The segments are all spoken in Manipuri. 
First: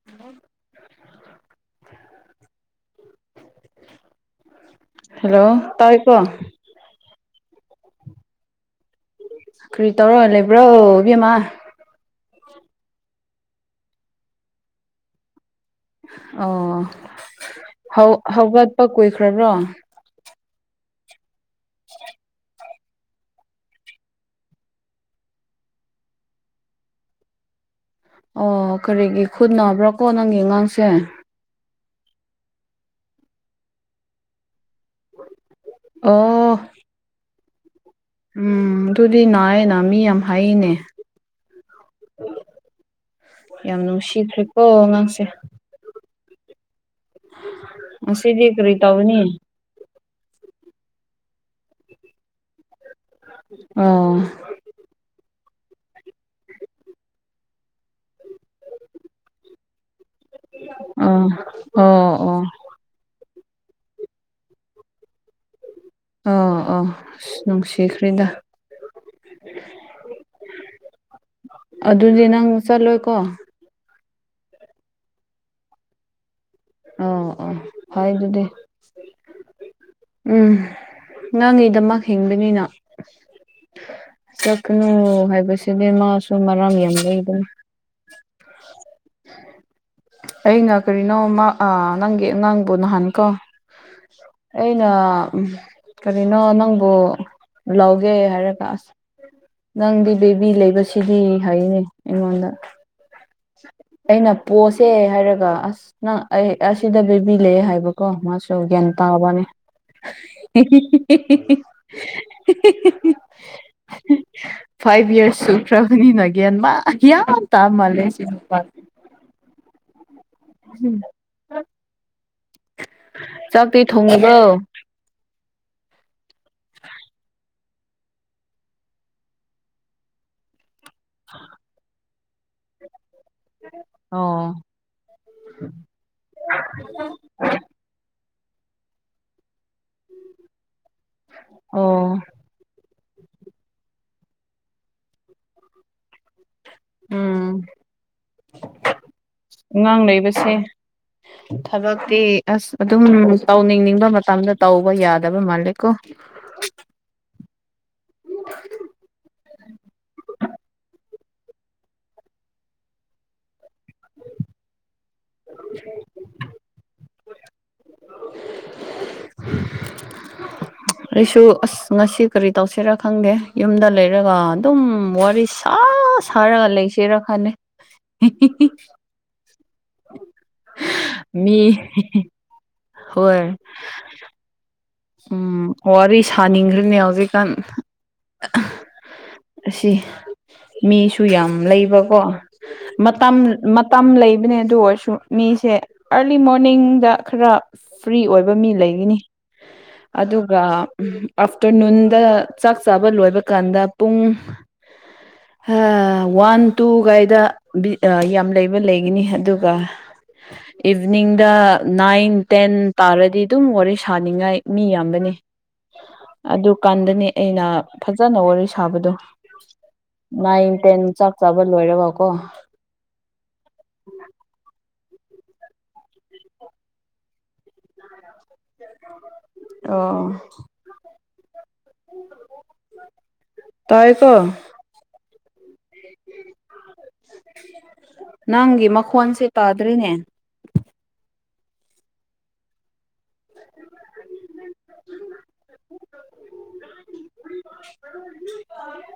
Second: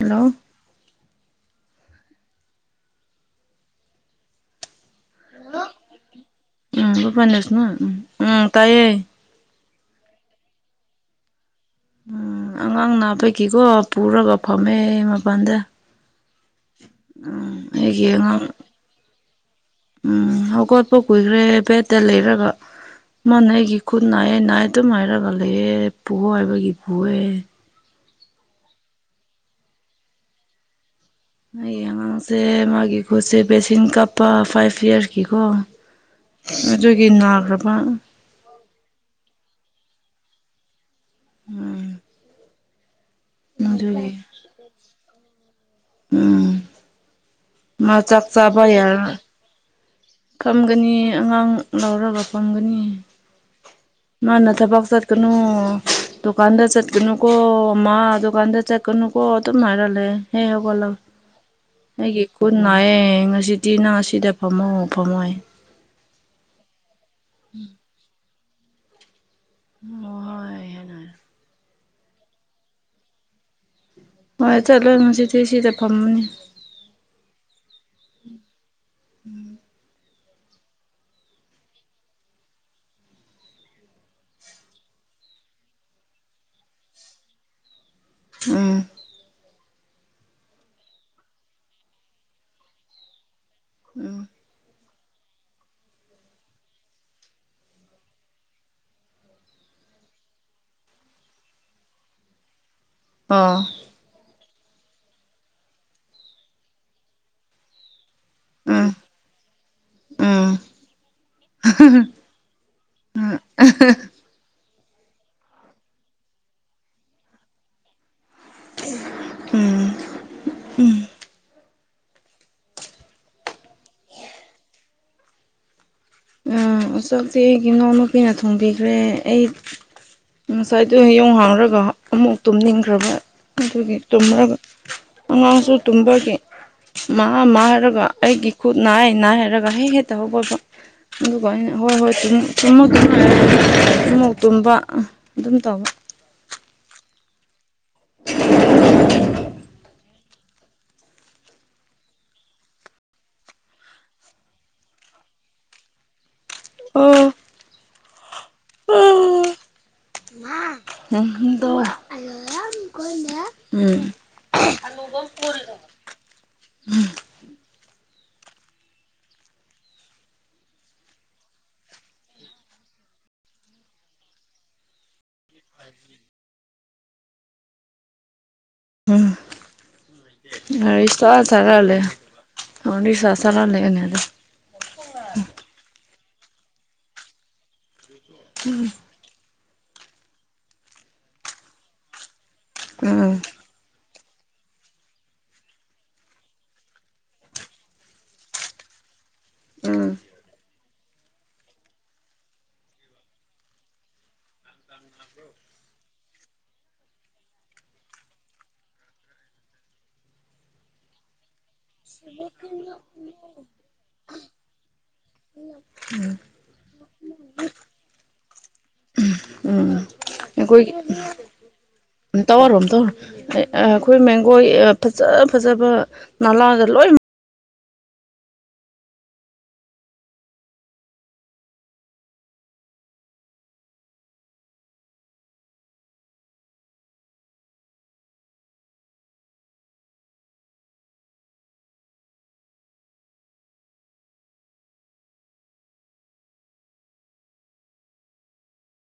ꯍꯜꯂꯣ ꯍꯜꯂꯣ ꯇꯥꯏꯀꯣ ꯎꯝ [unintelligible] ꯎꯝ ꯎꯝ ꯇꯥꯏꯌꯦ ꯀ꯭ꯔꯤ ꯇꯧꯔ ꯂꯩꯕ꯭ꯔꯣ ꯏꯕꯦꯝꯃꯥ ꯎꯝ ꯑꯉꯥꯡ ꯅꯥꯕꯒꯤꯀꯣ ꯄꯨꯔꯒ ꯐꯝꯃꯦ ꯃꯄꯥꯟꯗ ꯑꯣ ꯍꯧ ꯑꯩꯒꯤ ꯑꯉꯥꯡ ꯍꯧꯒꯠꯄ ꯀꯨꯏꯈ꯭ꯔꯕ꯭ꯔꯣ ꯎꯝ ꯍꯧꯒꯠꯄ ꯀꯨꯏꯈ꯭ꯔꯦ ꯕꯦꯠꯇ ꯂꯩꯔꯒ ꯃꯥꯅ ꯑꯩꯒꯤ ꯈꯨꯠ ꯅꯥꯏꯌꯦ ꯅꯥꯏꯌꯦ ꯑꯗꯨꯝ ꯍꯥꯏꯔꯒ ꯂꯩꯌꯦ ꯄꯨ ꯍꯥꯏꯕꯒꯤ ꯄꯨꯑꯦ ꯑꯣ ꯀꯔꯤꯒꯤ ꯈꯨꯠ ꯅꯥꯕ꯭ꯔꯥꯀꯣ ꯅꯪꯒꯤ ꯑꯉꯥꯡꯁꯦ ꯑꯩꯒꯤ ꯑꯉꯥꯡꯁꯦ ꯃꯥꯒꯤ ꯈꯨꯠꯁꯦ ꯕꯦꯁꯤꯟ ꯀꯥꯞꯄ ꯐꯥꯏꯚ ꯏꯌꯥꯔꯁꯀꯤꯀꯣ ꯑꯣ ꯑꯗꯨꯒꯤ ꯅꯥꯈ꯭ꯔꯕ ꯎꯝ ꯑꯗꯨꯗꯤ ꯅꯥꯏꯌꯦꯅ ꯃꯤ ꯌꯥꯝ ꯍꯥꯏꯅꯦ ꯎꯝ ꯌꯥꯝ ꯑꯗꯨꯒꯤ ꯅꯨꯡꯁꯤꯈ꯭ꯔꯦꯀꯣ ꯑꯉꯥꯡꯁꯦ ꯎꯝ ꯃꯥ ꯆꯥꯛ ꯉꯁꯤꯗꯤ ꯆꯥꯕ ꯀꯔꯤ ꯌꯥꯔ ꯇꯧꯒꯅꯤ ꯐꯝꯒꯅꯤ ꯑꯉꯥꯡ ꯂꯧꯔꯒ ꯐꯝꯒꯅꯤ [unintelligible] ꯃꯥꯅ ꯊꯕꯛ ꯆꯠꯀꯅꯨ ꯗꯨꯀꯥꯟꯗ ꯆꯠꯀꯅꯨ ꯀꯣ ꯃꯥ ꯗꯨꯀꯥꯟꯗ ꯆꯠ ꯀꯅꯨꯀꯣ ꯑꯗꯨꯝ ꯍꯥꯏꯔ ꯂꯩꯍꯦ ꯍꯦꯛ ꯍꯧꯒꯠꯂ ꯑꯣ ꯑꯣ ꯑꯣ ꯑꯩꯒꯤ ꯀꯨꯟ ꯅꯥꯏꯌꯦ ꯉꯁꯤꯗꯤ ꯅꯪ ꯑꯁꯤꯗ ꯐꯝꯃꯣ ꯐꯝꯃꯣ ꯍꯥꯏ ꯑꯣ ꯑꯣ ꯅꯨꯡꯁꯤꯈ꯭ꯔꯦꯗ [unintelligible] ꯑꯗꯨꯗꯤ ꯅꯪ ꯆꯠꯂꯣꯏꯀꯣ ꯍꯣꯏ ꯆꯠꯂꯣꯏ ꯉꯁꯤꯗꯤ ꯁꯤꯗ ꯐꯝꯃꯅꯤ ꯑꯣ ꯑꯣ ꯐꯩ ꯑꯗꯨꯗꯤ꯫ [unintelligible] ꯅꯪꯒꯤꯗꯃꯛ ꯍꯤꯡꯕꯅꯤꯅ꯫ ꯆꯠꯀꯅꯨ ꯍꯥꯏꯕꯁꯤꯗꯤ ꯃꯥꯁꯨ ꯃꯔꯝ ꯌꯥꯝ ꯂꯩꯕꯅꯤ꯫ ꯎꯝ ꯑꯩꯅ ꯀꯔꯤꯅꯣꯃ ꯑꯥ ꯪꯪꯒꯤ ꯑꯉꯥꯡꯕꯨ ꯅꯍꯥꯟ ꯀꯣ꯫ ꯎꯝ ꯑꯩꯅ ꯎꯝ ꯀꯔꯤꯅꯣ ꯅꯪꯕꯨ ꯂꯧꯒꯦ ꯍꯥꯏꯔꯒ ꯑꯁ꯫ ꯅꯪꯗꯤ ꯕꯦꯕꯤ ꯂꯩꯕꯁꯤꯗꯤ ꯍꯥꯏꯅꯦ ꯑꯩꯉꯣꯟꯗ꯫ ꯑꯣ ꯑꯩꯅ ꯄꯣꯁꯦ ꯍꯥꯏꯔꯒ ꯑꯁ ꯅꯪ ꯑꯩ ꯑꯁꯤꯗ ꯕꯦꯕꯤ ꯂꯩ ꯍꯥꯏꯕꯀꯣ ꯃꯥꯁ ꯇꯨ ꯒ꯭ꯌꯥꯟ ꯎꯝ ꯇꯥꯎꯕꯅꯦ ꯎꯝ [unintelligible] [unintelligible] ꯐꯥꯏꯚ ꯏꯌꯥꯔꯁ ꯁꯨꯈ꯭ꯔꯕꯅꯤꯅ ꯒ꯭ꯌꯥꯟ ꯃ ꯌꯥꯝ ꯇꯥ ꯃꯥꯜꯂꯦ ꯁꯤ ꯅꯨꯄꯥ꯫ ꯎꯝ [unintelligible] ꯆꯥꯛꯇꯤ ꯊꯣꯡꯉꯕ꯭ꯔꯣ꯫ ꯎꯝ ꯆꯥꯛꯇꯤ ꯑꯩꯒꯤ ꯏꯅꯥꯎꯅꯨꯄꯤꯅ ꯊꯣꯡꯕꯤꯈ꯭ꯔꯦ ꯑꯩ ꯉꯁꯥꯏꯗꯨ ꯌꯨꯡ ꯍꯥꯡꯔꯒ ꯑꯃꯨꯛ ꯇꯨꯝꯅꯤꯡꯈ꯭ꯔꯕ꯫ ꯑꯗꯨꯒꯤ ꯑꯣ ꯇꯨꯝꯔꯒ ꯑꯉꯥꯡꯁꯨ ꯇꯨꯝꯕꯒꯤ ꯃꯥ ꯃꯥ ꯃꯥ ꯍꯥꯏꯔꯒ ꯑꯩꯒꯤ ꯈꯨꯠ ꯅꯥꯑꯦ-ꯅꯥꯑꯦ ꯍꯥꯏꯔꯒ ꯍꯦ ꯍꯦꯠꯇ ꯍꯧꯒꯠꯄ꯫ ꯑꯗꯨꯒ ꯑꯩꯅ ꯍꯣꯏ ꯍꯣꯏ ꯑꯣ ꯇꯨꯝ ꯇꯨꯃꯛꯀꯅꯣ [unintelligible] ꯑꯃꯨꯛ ꯇꯨꯝꯕ ꯑꯗꯨꯝ ꯇꯧꯕ꯫ ꯎꯝ ꯑꯉꯥꯡ ꯂꯩꯕꯁꯦ꯫ ꯊꯕꯛꯇꯤ ꯑꯁ ꯑꯗꯨꯝ ꯇꯧꯅꯤꯡꯅꯤꯡꯕ ꯃꯇꯝꯗ ꯇꯧꯕ ꯌꯥꯗꯕ ꯃꯥꯜꯂꯦ ꯀꯣ꯫ [unintelligible] [unintelligible] [unintelligible] [inaudible] [inaudible] [unintelligible] ꯑꯩꯁꯨ ꯑꯁ ꯉꯁꯤ ꯀꯔꯤ ꯇꯧꯁꯤꯔꯥ ꯈꯪꯗꯦ ꯌꯨꯝꯗ ꯂꯩꯔꯒ ꯑꯗꯨꯝ ꯋꯥꯔꯤ ꯁꯥ ꯁꯥꯔꯒ ꯂꯩꯁꯤꯔꯥ ꯈꯅꯤ [unintelligible] ꯍꯝ ꯋꯥꯔꯤ ꯁꯥ ꯃꯤ ꯁꯥꯔꯥ ꯂꯩ ꯋꯥꯔꯤ ꯁꯥ ꯍꯣꯏ ꯁꯥꯔꯥ ꯂꯤꯌꯦꯅꯦ ꯑꯗꯨꯝ꯫ ꯎꯝ ꯋꯥꯔꯤ ꯁꯥꯅꯤꯡꯔꯤꯅꯦ ꯍꯧꯖꯤꯛꯀꯥꯟ꯫ [unintelligible] ꯑꯁꯤ ꯃꯤꯁꯨ ꯌꯥꯝ ꯂꯩꯕꯀꯣ ꯎꯝ ꯃꯇꯝ ꯃꯠ ꯇꯝ ꯂꯩꯕꯅꯦ ꯑꯗꯨ ꯑꯣꯏꯔꯁꯨ ꯃꯤꯁꯦ ꯑꯔꯂꯤ ꯃꯣꯔꯅꯤꯡꯗ ꯈꯔ ꯐ꯭ꯔꯤ ꯑꯣꯏꯕ ꯃꯤ ꯂꯩꯒꯅꯤ꯫ ꯎꯝ ꯑꯗꯨꯒ ꯑꯥꯐꯇ꯭ꯔꯅꯨꯟꯗ ꯆꯥꯛ ꯆꯥꯕ ꯂꯣꯏꯕ ꯀꯥꯟꯗ ꯄꯨꯡ [unintelligible] ꯍꯥ ꯋꯥꯟ ꯇꯨ ꯒꯥꯏꯗ ꯕꯤ ꯑ ꯌꯥꯝ ꯂꯩꯕ ꯂꯩꯒꯅꯤ ꯑꯗꯨꯒ꯫ ꯏꯚꯤꯟꯅꯤꯡꯗ ꯅꯥꯏꯟ ꯇꯦꯟ ꯇꯥꯔꯗꯤ ꯑꯗꯨꯝ ꯋꯥꯔꯤ ꯁꯥꯅꯤꯡꯉꯥꯏ ꯃꯤ ꯌꯥꯝꯕꯅꯤ꯫ [unintelligible] ꯑꯗꯨꯀꯥꯟꯗꯅꯦ ꯑꯩꯅ ꯐꯖꯟꯅ ꯋꯥꯔꯤ ꯁꯥꯕꯗꯣ꯫ ꯎꯝ ꯅꯥꯏꯟ ꯑꯩꯈꯣꯏꯒꯤ ꯇꯦꯟ ꯆꯥꯛ ꯆꯥꯕ ꯂꯣꯏꯔꯒꯀꯣ [unintelligible] ꯑꯩꯈꯣꯏ ꯑꯥ ꯃꯦꯝꯈꯣꯏ ꯐꯖꯥ ꯐꯖꯕ ꯃꯥꯅꯅꯥ ꯂꯣꯏꯝ [unintelligible] ꯑꯣ ꯄꯥꯏꯌꯨ ꯀꯣ ꯅꯪꯒꯤ ꯃꯈꯣꯟꯁꯦ ꯇꯥꯗꯔ꯭ꯦꯅꯦ [unintelligible]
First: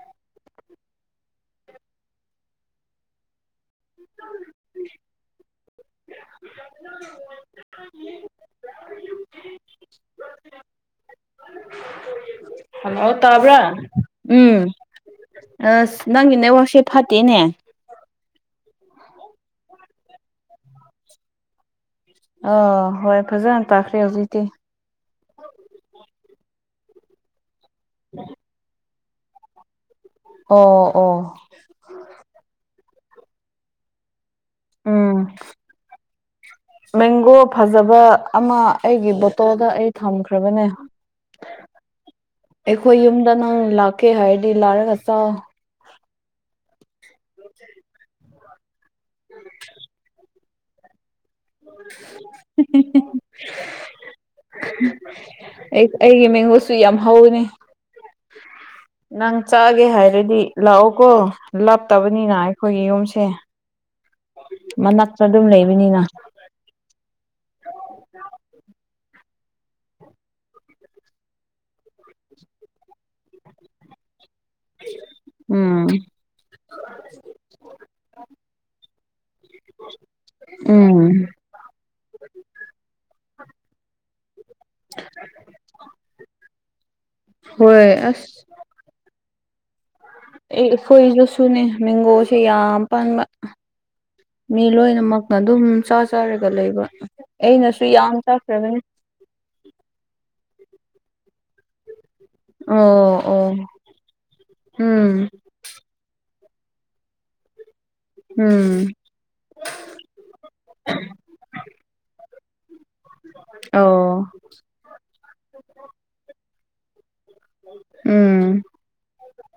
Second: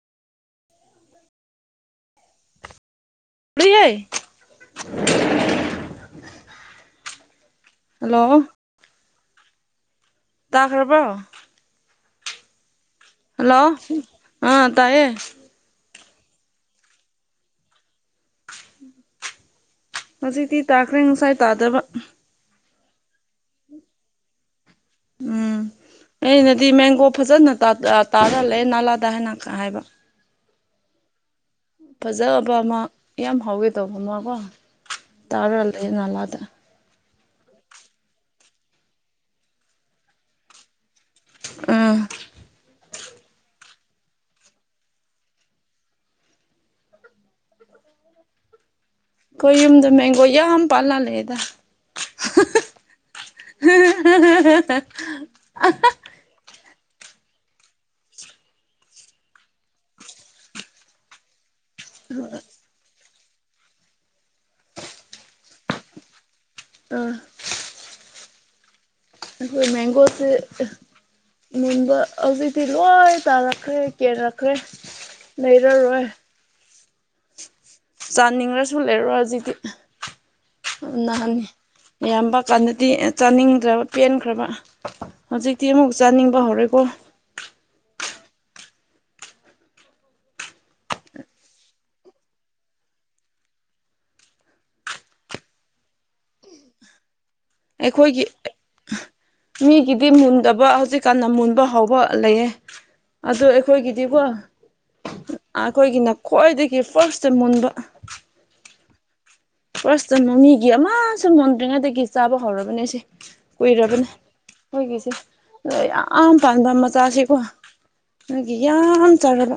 [unintelligible] [unintelligible] ꯍꯜꯂꯣ [unintelligible] ꯇꯥꯈ꯭ꯔꯕꯣ ꯍꯜꯂꯣ ꯇꯥꯕ꯭ꯔꯥ ꯍꯜꯂꯣ ꯎꯝ ꯑꯥ ꯇꯥꯏꯌꯦ ꯑꯁ ꯅꯪꯒꯤ ꯅꯦꯠꯋ꯭ꯥꯔꯛ ꯁꯦ ꯐꯠꯇꯦꯅꯦ ꯍꯧꯖꯤꯛꯇꯤ ꯇꯥꯈ꯭ꯔꯦ ꯉꯁꯥꯏ ꯇꯥꯗꯕ ꯑ ꯍꯣꯏ ꯐꯖꯅ ꯇꯥꯈ꯭ꯔꯦ ꯍꯧꯖꯤꯛꯇꯤ ꯎꯝ ꯑꯩꯅꯗꯤ ꯃꯦꯡꯒꯣ ꯐꯖꯅ ꯇꯥ ꯇꯥ ꯇꯥꯔꯥꯂꯩ ꯅꯥꯂꯥꯗ ꯍꯥꯏꯅ ꯈꯥ ꯍꯥꯏꯕ ꯑꯣ ꯑꯣ ꯐꯖꯕ ꯑꯃ ꯌꯥꯝ ꯍꯥꯎꯒꯦ ꯇꯧꯕ ꯑꯃꯀꯣ ꯎꯝ ꯇꯥꯔ ꯂꯩ ꯅꯥꯂꯥꯗ ꯃꯦꯡꯒꯣ ꯐꯖꯕ ꯑꯃ ꯑꯩꯒꯤ ꯕꯣꯇꯜꯗ ꯑꯩ ꯊꯝꯈ꯭ꯔꯥꯕꯅꯦ ꯑꯝ ꯑꯩꯈꯣꯏ ꯌꯨꯝꯗ ꯅꯪ ꯂꯥꯛꯀꯦ ꯍꯥꯏꯔꯗꯤ ꯂꯥꯛꯔꯒ ꯆꯥꯎ ꯑꯩꯈꯣꯏ ꯌꯨꯨꯝꯗ ꯃꯦꯡꯒꯣ ꯌꯥꯝ ꯄꯥꯜꯂꯥ ꯂꯩꯌꯦꯗ ꯑꯩ [unintelligible] ꯑꯩꯒꯤ ꯃꯦꯡꯒꯣꯁꯨ ꯌꯥꯝ ꯍꯥꯎꯋꯦꯅꯦ ꯅꯪ ꯆꯥꯒꯦ ꯍꯥꯏꯔꯗꯤ ꯂꯥꯛꯑꯣꯀꯣ ꯂꯥꯞꯇꯕꯅꯤꯅ ꯑꯩꯈꯣꯏꯒꯤ ꯌꯨꯝꯁꯦ ꯃꯅꯥꯛꯇ ꯑꯗꯨꯝ ꯂꯩꯕꯅꯤꯅ ꯑꯥ ꯑꯩꯈꯣꯏ ꯃꯦꯡꯒꯣꯁꯦ ꯃꯨꯟꯕ ꯍꯧꯖꯤꯛꯗꯤ ꯂꯣꯏ ꯇꯥꯔꯛꯈ꯭ꯔꯦ ꯀꯦꯔꯛꯈ꯭ꯔꯦ ꯎꯝ ꯂꯩꯔꯔꯣꯏ ꯆꯥꯅꯤꯡꯔ꯭ꯁꯨ ꯂꯩꯔꯔꯣꯏ ꯍꯧꯖꯤꯛꯇꯤ ꯎꯝ ꯅꯍꯥꯟ ꯌꯥꯝꯕ ꯀꯥꯟꯗꯗꯤ ꯆꯥꯅꯤꯡꯗ꯭ꯔꯕ ꯄꯦꯟꯈ꯭ꯔꯕ ꯍꯧꯖꯤꯛꯇꯤ ꯑꯃꯨꯛ ꯆꯥꯅꯤꯡꯕ ꯍꯧꯔꯦꯀꯣ ꯍꯣꯏ ꯑꯁ ꯑꯦ ꯑꯩꯈꯣꯏꯗꯨꯁꯨꯅꯦ ꯃꯦꯡꯒꯣꯁꯦ ꯌꯥꯝ ꯄꯥꯟꯕ ꯃꯤ ꯂꯣꯏꯅꯃꯛꯅ ꯑꯗꯨꯝ ꯆꯥ ꯆꯥꯔꯒ ꯂꯩꯕ ꯑꯩꯅꯁꯨ ꯌꯥꯝ ꯑꯩꯈꯣꯏꯒꯤ ꯆꯥꯈ꯭ꯔꯕꯅꯤ ꯃꯤꯒꯤꯗꯤ ꯃꯨꯟꯗꯕ ꯍꯧꯖꯤꯛꯀꯥꯟꯅ ꯃꯨꯟꯕ ꯍꯥꯎꯕ ꯂꯩꯌꯦ ꯑꯣ ꯑꯣ ꯑꯗꯣ ꯑꯩꯈꯣꯏꯒꯤꯗꯤꯀꯣ ꯎꯝ ꯑꯩꯈꯣꯏꯒꯤꯅ ꯈ꯭ꯋꯥꯏꯗꯒꯤ ꯐꯥꯔꯁꯇ ꯃꯨꯟꯕ ꯎꯝ ꯐꯥꯔꯁꯇ ꯃꯤꯒꯤ ꯑꯃꯁꯨ ꯃꯣꯟꯗ꯭ꯔꯤꯉꯩꯗꯒꯤ ꯆꯥꯕ ꯍꯧꯔꯕꯅꯦꯁꯦ ꯀꯨꯏꯔꯕꯅꯦ ꯑꯣ ꯑꯩꯈꯣꯏꯒꯤꯁꯦ ꯑꯗ ꯌꯥꯝ ꯄꯥꯟꯕ ꯃꯆꯥꯁꯤꯀꯣ ꯅꯣꯏꯒꯤ ꯎꯝ ꯌꯥꯝ ꯆꯥꯔꯕ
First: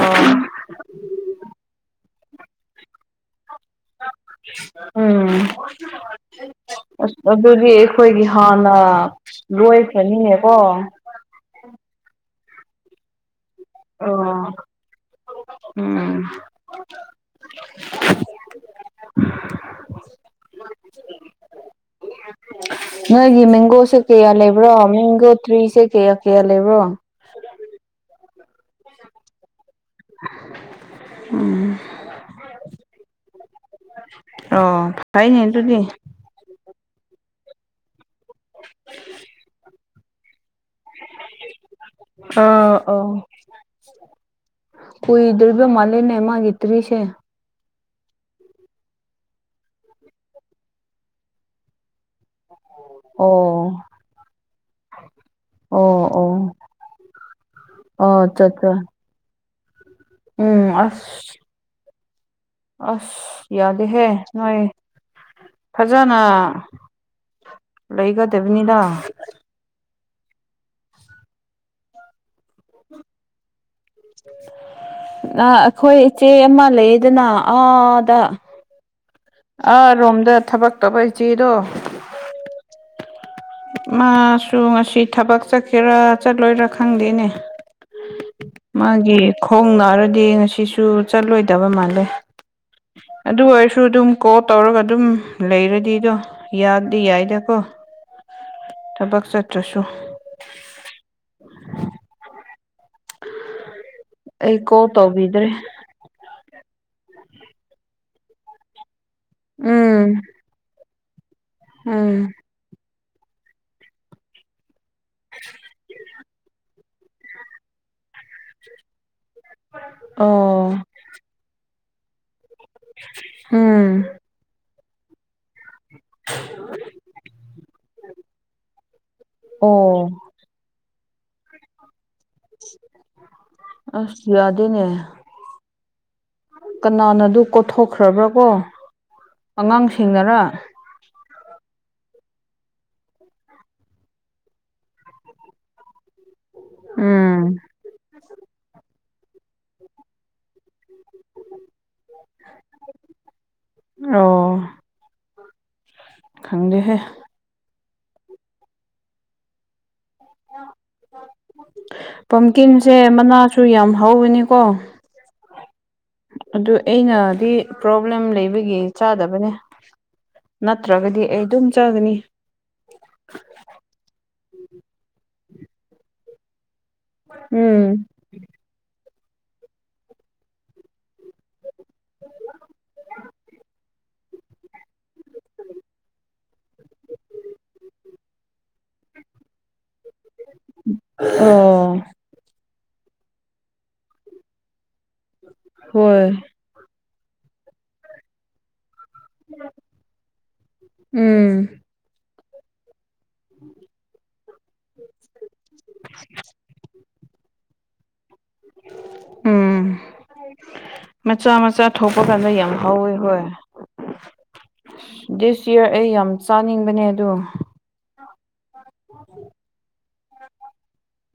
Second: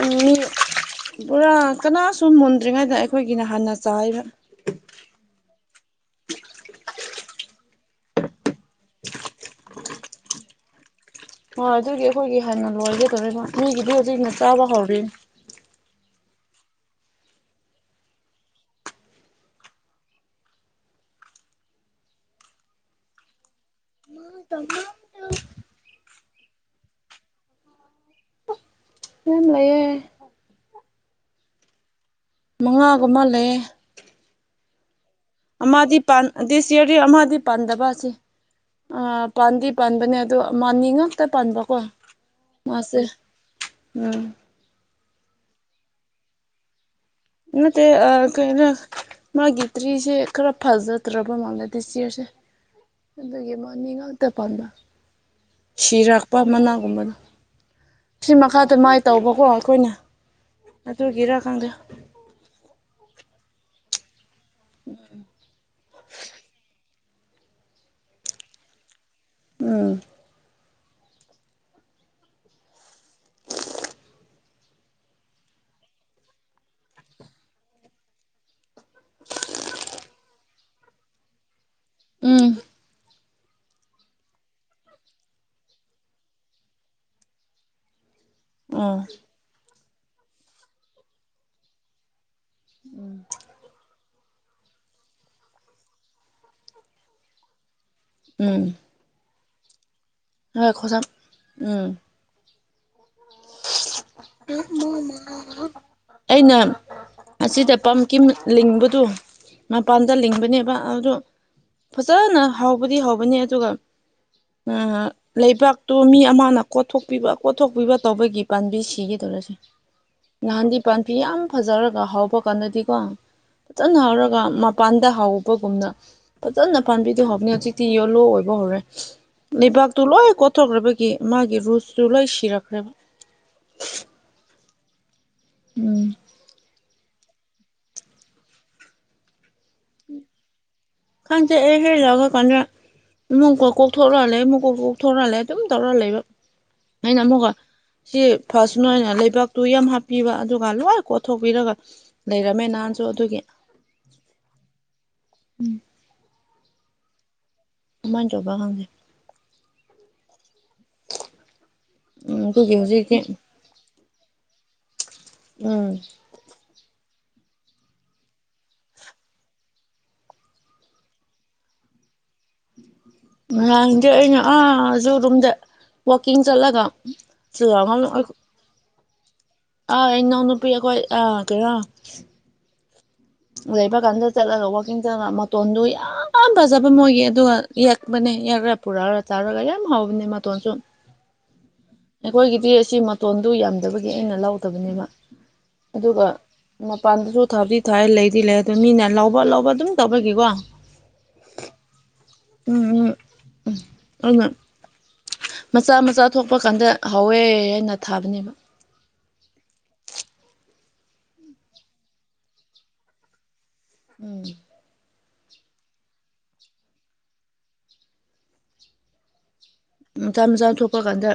ꯎ [unintelligible] ꯄꯨꯔꯥ ꯀꯅꯥꯁꯨ ꯃꯨꯟꯗ꯭ꯔꯤꯉꯩꯗ ꯑꯩꯈꯣꯏꯒꯤꯅ ꯍꯥꯟꯅ ꯆꯥꯏꯌꯦꯕꯥ ꯎꯝ ꯑ ꯑꯗꯨꯗꯤ ꯑꯩꯈꯣꯏꯒꯤ ꯍꯥꯟꯅ ꯂꯣꯏꯈ꯭ꯔꯅꯤꯅꯦꯀꯣ ꯍꯣꯏ ꯑꯗꯨꯒꯤ ꯑꯈꯣꯏꯒꯤ ꯍꯥꯟꯅ ꯂꯣꯏꯒꯗꯧꯔꯤꯕ ꯃꯤꯒꯤꯗꯤ ꯍꯧꯖꯤꯛꯅ ꯑꯣ ꯆꯥꯕ ꯍꯧꯔꯤꯅꯤ ꯎꯝ ꯅꯣꯏꯒꯤ ꯃꯦꯡꯒꯣꯁꯨ ꯀꯌꯥ ꯂꯩꯕ꯭ꯔꯣ ꯃꯤꯡꯒꯣ ꯇ꯭ꯔꯤꯁꯦ ꯀꯌꯥ ꯀꯌꯥ ꯂꯩꯕ꯭ꯔꯣ ꯃꯌꯥꯝ ꯂꯩꯌꯦ ꯎꯝ ꯃꯉꯥꯒꯨꯝꯕ ꯂꯩꯌꯦ ꯑꯣ ꯐꯩꯅꯦ ꯑꯗꯨꯗꯤ ꯑꯃꯗꯤ ꯄꯥꯟ ꯗꯤꯁ ꯏꯌꯔꯗꯤ ꯑꯃꯗꯤ ꯄꯥꯟꯗꯕ ꯑꯁꯤ ꯑ ꯄꯥꯟꯗꯤ ꯄꯥꯟꯕꯅꯦ ꯑꯗꯨ ꯃꯥꯅꯤ ꯉꯥꯛꯇ ꯄꯥꯟꯕꯀꯣ ꯑꯥ ꯃꯥꯁꯦ ꯑꯥ ꯎꯝ ꯀꯨꯏꯗ꯭ꯔꯤꯕ ꯃꯥꯂꯤꯅꯦ ꯃꯥꯒꯤ ꯇ꯭ꯔꯤꯁꯦ ꯅꯠꯇꯦ ꯑ ꯀꯩꯔ ꯃꯥꯒꯤ ꯇ꯭ꯔꯤꯁꯦ ꯈꯔ ꯐꯖꯗ꯭ꯔꯕ ꯃꯥꯜꯂꯦ ꯗꯤꯁ ꯏꯌꯔꯁꯦ ꯑꯗꯨꯒꯤ ꯑꯣ ꯃꯥꯅꯤ ꯉꯥꯛꯇ ꯄꯥꯟꯕ ꯑꯣ ꯑꯣ ꯁꯤꯔꯛꯄ ꯃꯅꯥꯒꯨꯝꯕꯅꯤ ꯑꯣ ꯁꯤ ꯑꯠꯆꯥ ꯑꯠꯆꯥ ꯃꯈꯥꯗ ꯃꯥꯏ ꯇꯧꯕꯀꯣ ꯑꯩꯈꯣꯏꯅ ꯎꯝ ꯑꯁ ꯑꯇꯨꯒꯤꯔꯥ ꯈꯪꯗꯦ ꯑꯁ ꯌꯥꯗꯦꯍꯦ ꯅꯣꯏ ꯐꯖꯅ ꯂꯩꯒꯗꯕꯅꯤꯗ ꯎꯝ ꯅ ꯑꯈꯣꯏ ꯏꯆꯦ ꯑꯃ ꯂꯩꯌꯦꯗꯅ ꯑꯥꯗ ꯑꯥ ꯔꯣꯝꯗ ꯊꯕꯛ ꯇꯧꯕ ꯏꯆꯦꯗꯣ ꯎꯝ ꯃꯥꯁꯨ ꯉꯁꯤ ꯊꯕꯛ ꯆꯠꯀꯦꯔꯥ ꯆꯠꯂꯣꯏꯔ ꯈꯪꯗꯦꯅꯦ ꯑꯣ ꯃꯥꯒꯤ ꯈꯣꯡ ꯅꯥꯔꯗꯤ ꯉꯁꯤꯁꯨ ꯆꯠꯂꯣꯏꯗꯕ ꯃꯥꯜꯂꯦ ꯑꯗꯨ ꯑꯣꯏꯔꯁꯨ ꯑꯗꯨꯝ ꯀꯣꯜ ꯇꯧꯔꯒ ꯑꯗꯨꯝ ꯂꯩꯔꯗꯤꯗꯣ ꯌꯥꯗꯤ ꯌꯥꯏꯗꯀꯣ ꯎꯝ ꯊꯕꯛ ꯆꯠꯇ꯭ꯔꯁꯨ ꯉꯥꯏꯈꯣꯖ ꯎꯝ ꯑꯩ ꯀꯣꯜ ꯇꯧꯕꯤꯗ꯭ꯔꯦ ꯑꯩꯅ ꯑꯁꯤꯗ ꯄꯝꯀꯤꯝ ꯂꯤꯡꯕꯗꯨ ꯎꯝ ꯃꯄꯥꯟꯗ ꯂꯤꯡꯕꯅꯦꯕ ꯑꯗꯨ ꯎꯝ ꯐꯖꯅ ꯍꯥꯎꯕꯗꯤ ꯍꯧꯕꯅꯤ ꯑꯗꯨꯒ ꯎꯝ ꯂꯩꯕꯥꯛꯇꯣ ꯃꯤ ꯑꯃꯅ ꯀꯣꯊꯣꯛꯄꯤꯕ ꯀꯣꯊꯣꯛꯄꯤꯕ ꯇꯧꯕꯒꯤ ꯄꯥꯟꯕꯤ ꯁꯤꯒꯗꯧꯔꯁꯦ ꯑꯣ ꯅꯍꯥꯟꯗꯤ ꯄꯥꯟ ꯐꯤ ꯌꯥꯝ ꯐꯖꯔꯒ ꯍꯥꯎꯕ ꯀꯥꯟꯗꯗꯤꯀꯣ ꯎꯝ ꯐꯖꯅ ꯍꯥꯎꯔꯒ ꯃꯄꯥꯟꯗ ꯍꯥꯎꯕꯒꯨꯝꯅ ꯐꯖꯅ ꯄꯥꯟꯕꯤꯗꯣ ꯍꯥꯎꯕꯅꯤ ꯍꯧꯖꯤꯛꯇꯤ ꯌꯦꯂꯣ ꯑꯣꯏꯕ ꯍꯧꯔꯦ ꯑꯣ ꯂꯩꯕꯥꯛꯇꯨ ꯂꯣꯏ ꯀꯣ ꯊꯣꯛꯈ꯭ꯔꯕꯒꯤ ꯃꯥꯒꯤ ꯔꯨꯁꯇꯨ ꯂꯩꯁꯤꯔ ꯈ꯭ꯔ ꯑꯁ ꯌꯥꯗꯦꯅꯦ [unintelligible] ꯀꯅꯥꯅ ꯑꯗꯨ ꯀꯣꯊꯣꯛꯈ꯭ꯔꯕ꯭ꯔꯥ ꯀꯣ ꯑꯉꯥꯡꯁꯤꯡꯅꯔ ꯈꯪꯗꯦ ꯑꯦ ꯍꯦꯂꯒ ꯀꯅ ꯏꯃꯨꯡꯀꯣ ꯀꯣꯛꯊꯣꯔ ꯂꯩꯝꯏ [unintelligible] ꯑꯗꯨꯝ ꯇꯧꯔ ꯂꯩꯕ ꯑꯩꯅ ꯑꯃꯨꯛꯀ ꯎꯝ ꯁꯤ ꯐꯥꯁꯅꯨ ꯍꯥꯏꯅ ꯂꯩꯕꯥꯛꯇꯨ ꯌꯥꯝ ꯍꯥꯞꯄꯤꯕ ꯑꯗꯨꯒ ꯂꯣꯏ ꯀꯣꯠꯊꯣꯛꯄꯤꯔꯒ ꯂꯩꯔꯝꯃꯦ ꯅꯍꯥꯟꯁꯨ ꯑꯗꯨꯒꯤ꯫ ꯑꯣ ꯎꯝ ꯈꯪꯗꯦꯍꯦ ꯀꯃꯥꯏꯟ ꯇꯧꯕꯔ꯭ꯥ ꯈꯪꯗꯦ ꯫ ꯎꯝ ꯑꯗꯨꯒꯤ ꯄꯝꯀꯤꯟꯁꯦ ꯍꯧꯖꯤꯛꯇꯤ ꯃꯅꯥꯁꯨ ꯌꯥꯝ ꯍꯧꯋꯅꯤꯀꯣ꯫ ꯎꯝ ꯑꯗꯨ ꯑꯩꯅꯗꯤ ꯄ꯭ꯔꯣꯕ꯭ꯂꯦꯝ ꯂꯩꯕꯒꯤ ꯆꯥꯗꯕꯅꯦ꯫ ꯅꯠꯇ꯭ꯔꯒꯗꯤ ꯑꯩ ꯗꯨꯝ ꯆꯒꯅꯤ꯫ ꯅꯍꯟꯖꯦ ꯑꯩꯅ ꯑꯥ ꯖꯨꯔꯨꯝꯗ ꯋꯥꯛꯀꯤꯡ ꯆꯠꯂꯒ ꯆꯨ [unintelligible] ꯎꯝ ꯑ ꯏꯅꯥꯎ ꯅꯨꯄꯤ ꯑꯈꯣꯏ ꯑꯥ ꯀꯔꯤꯔꯥ ꯫ ꯂꯩꯕ ꯀꯥꯟꯗ ꯆꯠꯂꯒ ꯋꯥꯛꯀꯤꯡ ꯆꯠ ꯃꯇꯣꯟꯗꯨ ꯌꯥꯝ ꯐꯖꯕ ꯃꯣꯏꯒꯤ ꯑꯗꯨꯑ ꯫ ꯌꯦꯛꯄꯅꯤ ꯌꯦꯛꯔ ꯄꯨꯔꯛꯔꯒ ꯆꯥꯔꯒ ꯌꯥꯝ ꯍꯥꯥꯎꯕꯅꯤ ꯃꯇꯣꯟꯁꯨ꯫ ꯑꯣ ꯑꯩꯈꯣꯏꯒꯤꯗꯤ ꯑꯁꯤ ꯃꯇꯣꯟꯗꯨ ꯌꯥꯝꯗꯕꯒꯤ ꯑꯩꯅ ꯂꯧꯗꯕꯅꯦꯕ ꯍꯣꯏ ꯑꯗꯨꯒ꯫ ꯃꯄꯥꯟꯗꯖꯨ ꯊꯥꯕꯗꯤ ꯊꯥꯏ ꯂꯩꯗꯤ ꯂꯩ ꯑꯗꯨ ꯃꯤꯅ ꯂꯧꯕ ꯂꯧꯕ ꯑꯗꯨꯝ ꯇꯧꯕꯒꯤꯒꯣ ꯫ ꯎꯝ ꯎꯝ ꯎꯝ ꯎꯝ ꯑꯩꯅ ꯫ ꯃꯆꯥ ꯃꯆꯥ ꯊꯣꯛꯄ ꯀꯥꯟꯗ ꯍꯥꯎꯋꯦ ꯑꯩꯅ ꯊꯥꯕꯅꯦꯕ ꯫ ꯎꯝ ꯃꯆꯥ ꯃꯆꯥ ꯊꯣꯛꯄ ꯀꯥꯟꯗ ꯌꯥꯝ ꯍꯧꯋꯦ ꯍꯣꯏ꯫ ꯎꯝ ꯗꯤꯁ ꯌꯔ ꯑꯩ ꯌꯥꯝ ꯆꯥꯅꯤꯡꯕꯅꯦ ꯑꯗꯣ ꯫ ꯃꯆꯥ ꯃꯆꯥ ꯊꯣꯛꯄ ꯀꯥꯟꯗ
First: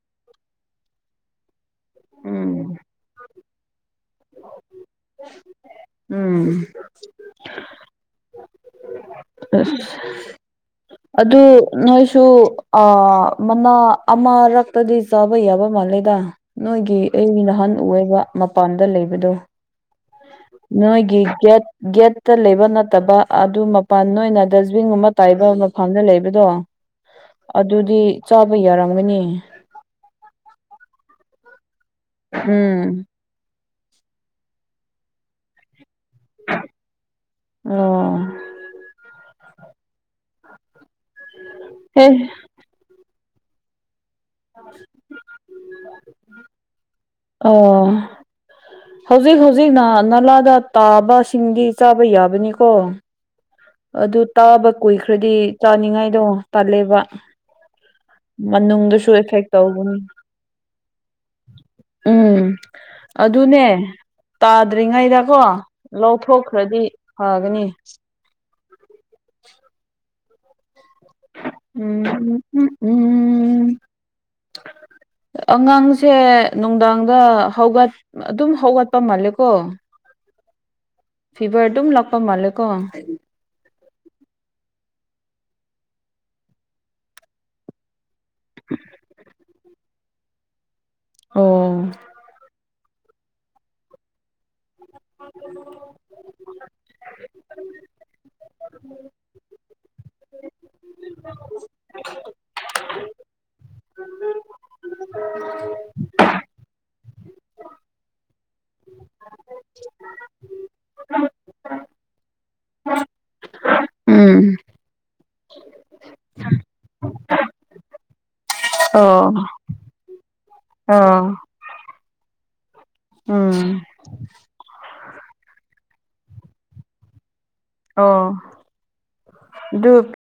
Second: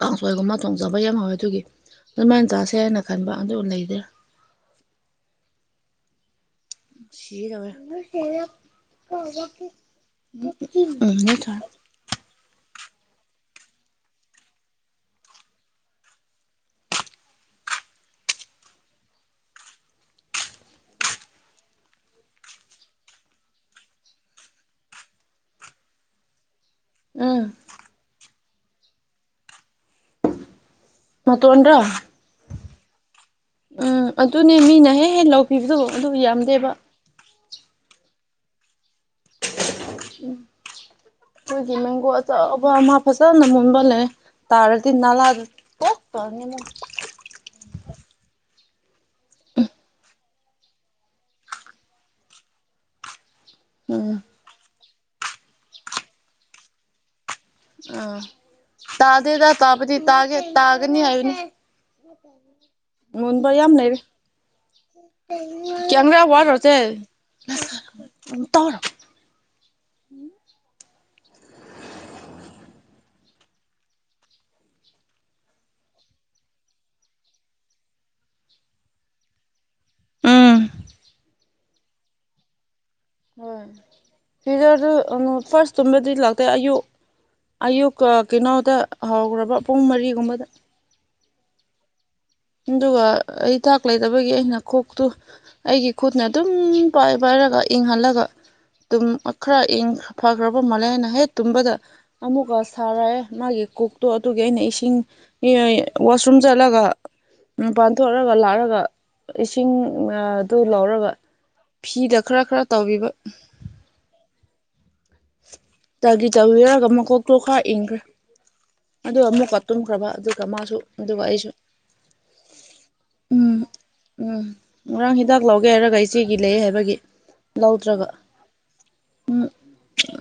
ꯀꯥꯡꯁꯣꯏꯒꯨꯝꯕ ꯊꯣꯡꯖꯕ ꯌꯥꯝ ꯍꯥꯎꯋꯦ ꯗꯨꯒꯤ ꯫ ꯗꯨꯃꯥꯏꯟ ꯎꯝ ꯆꯥꯁꯦ ꯍꯥꯏꯅ ꯈꯟꯕ ꯑꯗꯨ ꯂꯩꯗꯦ꯫ ꯎꯝ ꯁꯤꯒꯦ ꯇꯧꯋꯦ꯫ ꯎꯝ ꯑꯁ ꯑꯗꯨ ꯅꯣꯏꯁꯨ꯫ ꯑꯥ ꯃꯅꯥ ꯑꯃꯔꯛꯇꯗꯤ ꯆꯥꯕ ꯌꯥꯕ ꯃꯥꯜꯂꯦꯗ꯫ ꯅꯣꯏꯒꯤ ꯑꯩ ꯅꯍꯥꯟ ꯎꯋꯦꯕ ꯃꯄꯥꯟꯗ ꯂꯩꯕꯗꯣ꯫ ꯅꯣꯏꯒꯤ ꯒꯦꯠ ꯒꯦꯠꯇ ꯂꯩꯕ ꯅꯠꯇꯕ ꯑꯗꯨ ꯃꯄꯥꯟ ꯅꯣꯏꯅ ꯗꯁꯕꯤꯟꯒꯨꯝꯕ ꯇꯥꯏꯕ ꯃꯐꯝꯗ ꯂꯩꯕꯗꯣ꯫ ꯎꯝ ꯑꯗꯨꯗꯤ ꯆꯥꯕ ꯌꯥꯔꯝꯒꯅꯤ꯫ ꯃꯇꯣꯟꯗꯔ꯭ ꯫ ꯎꯝ ꯎꯝ ꯑꯗꯨꯅꯦ ꯃꯤꯅ ꯍꯦ ꯍꯦ ꯂꯧꯈꯤꯕꯗꯣ ꯑꯗꯨ ꯌꯥꯝꯗꯦꯕ꯫ ꯑꯣ ꯎꯝ ꯈꯣꯏꯒꯤ ꯃꯦꯡꯒꯣ ꯑꯦ ꯑꯆꯧꯕ ꯑꯃ ꯐꯖꯅ ꯃꯨꯟꯕ ꯂꯩꯌꯦ ꯫ ꯇꯥꯔꯗꯤ ꯅꯂꯥꯗ ꯇꯣꯛ ꯇꯥꯅꯤꯅꯥ ꯫ ꯑ ꯍꯧꯖꯤꯛ ꯍꯧꯖꯤꯛꯅ ꯅꯂꯥꯗ ꯇꯥꯕꯁꯤꯡꯗꯤ ꯆꯥꯕ ꯌꯥꯕꯅꯤꯀꯣ꯫ ꯎꯝ ꯑꯗꯨ ꯇꯥꯕ ꯀꯨꯏꯈ꯭ꯔꯗꯤ ꯆꯥꯅꯤꯡꯉꯥꯏꯗꯣ ꯇꯜꯂꯦꯕ꯫ ꯑ ꯃꯅꯨꯡꯗꯁꯨ ꯑꯦꯐꯦꯛ ꯇꯥꯗꯦꯗ ꯇꯥꯕꯗꯤ ꯇꯧꯕꯅꯤ ꯇꯥꯒꯦ ꯇꯥꯒꯅꯤ ꯍꯥꯏꯕꯅꯤ꯫ ꯎꯝ ꯃꯨꯟꯕ ꯑꯗꯨꯅꯦ꯫ ꯌꯥꯝ ꯂꯩꯔꯦ ꯇꯥꯗ꯭ꯔꯤꯉꯩꯗꯀꯣ ꯀꯌꯥꯝꯒ ꯋꯥꯔꯣꯁꯦ ꯂꯧꯊꯣꯛꯈ꯭ꯔꯗꯤ ꯐꯒꯅꯤ꯫ [unintelligible] [unintelligible] ꯑꯉꯥꯡꯁꯦ ꯅꯨꯡꯗꯥꯡꯗ ꯍꯧꯒꯠ ꯑꯗꯨꯝ ꯍꯧꯒꯠꯄ ꯃꯥꯜꯂꯦꯀꯣ꯫ ꯎꯝ ꯐꯤꯚꯔ ꯗꯨꯝ ꯂꯥꯛꯄ ꯃꯥꯂꯦꯀꯣ꯫ ꯍꯣꯏ ꯐꯤꯕꯔꯗꯨ ꯐꯥꯔꯁꯇꯨꯝꯕꯗꯤ ꯂꯥꯛꯇꯦ ꯑꯌꯨꯛ ꯑꯌꯨꯛꯀ ꯀꯩꯅꯣꯗ ꯍꯧꯈ꯭ꯔꯕ ꯄꯨꯡ ꯃꯔꯤꯒꯨꯝꯕꯗ ꯑꯣ ꯑꯗꯨꯒ ꯍꯤꯗꯥꯛ ꯂꯩꯇꯕꯒꯤ ꯑꯩꯅ ꯈꯣꯛꯇꯨ ꯑꯩꯒꯤ ꯈꯨꯠꯅ ꯑꯗꯨꯝ ꯄꯥꯏ ꯄꯥꯏꯔꯒ ꯏꯪꯍꯜꯂꯒ ꯇꯨꯝ ꯈꯔ ꯏꯪ ꯐꯈ꯭ꯔꯕ ꯃꯥꯜꯂꯦ ꯍꯥꯏꯅ ꯍꯦꯛ ꯇꯨꯝꯕꯗ ꯑꯃꯨꯛꯀ ꯁꯥꯔꯛꯑꯦ ꯃꯥꯒꯤ ꯀꯣꯛꯇꯣ ꯑꯗꯨꯒꯤ ꯑꯩꯅ ꯏꯁꯤꯡ ꯏ ꯋꯥꯁꯔꯨꯝ ꯆꯠꯂꯒ ꯃꯄꯥꯟ ꯊꯣꯛꯂꯒ ꯂꯥꯛꯔꯒ ꯏꯁꯤꯡꯅ ꯑꯗꯨ ꯂꯧꯔꯒ ꯐꯤꯗ ꯈꯔ ꯈꯔ ꯇꯧꯕꯤꯕ ꯎꯝ ꯇꯒꯤ ꯇꯧꯕꯤꯔꯒ ꯃꯀꯣꯛꯇꯣ ꯈꯔ ꯏꯪꯈ꯭ꯔꯦ ꯑꯗꯨꯒ ꯑꯣ ꯑꯃꯨꯛꯀ ꯇꯨꯝꯈ꯭ꯔꯕ ꯑꯗꯨꯒ ꯃꯥꯁꯨ ꯑꯣ ꯑꯗꯨꯒ ꯑꯩꯁꯨ ꯎꯝ ꯎꯝ ꯉꯔꯥꯡ ꯍꯤꯗꯥꯛ ꯂꯧꯒꯦ ꯍꯥꯏꯔꯒ ꯏꯆꯦꯒꯤ ꯂꯩ ꯍꯥꯏꯕꯒꯤ ꯂꯧꯗ꯭ꯔꯒ ꯑꯣ ꯗꯨꯞ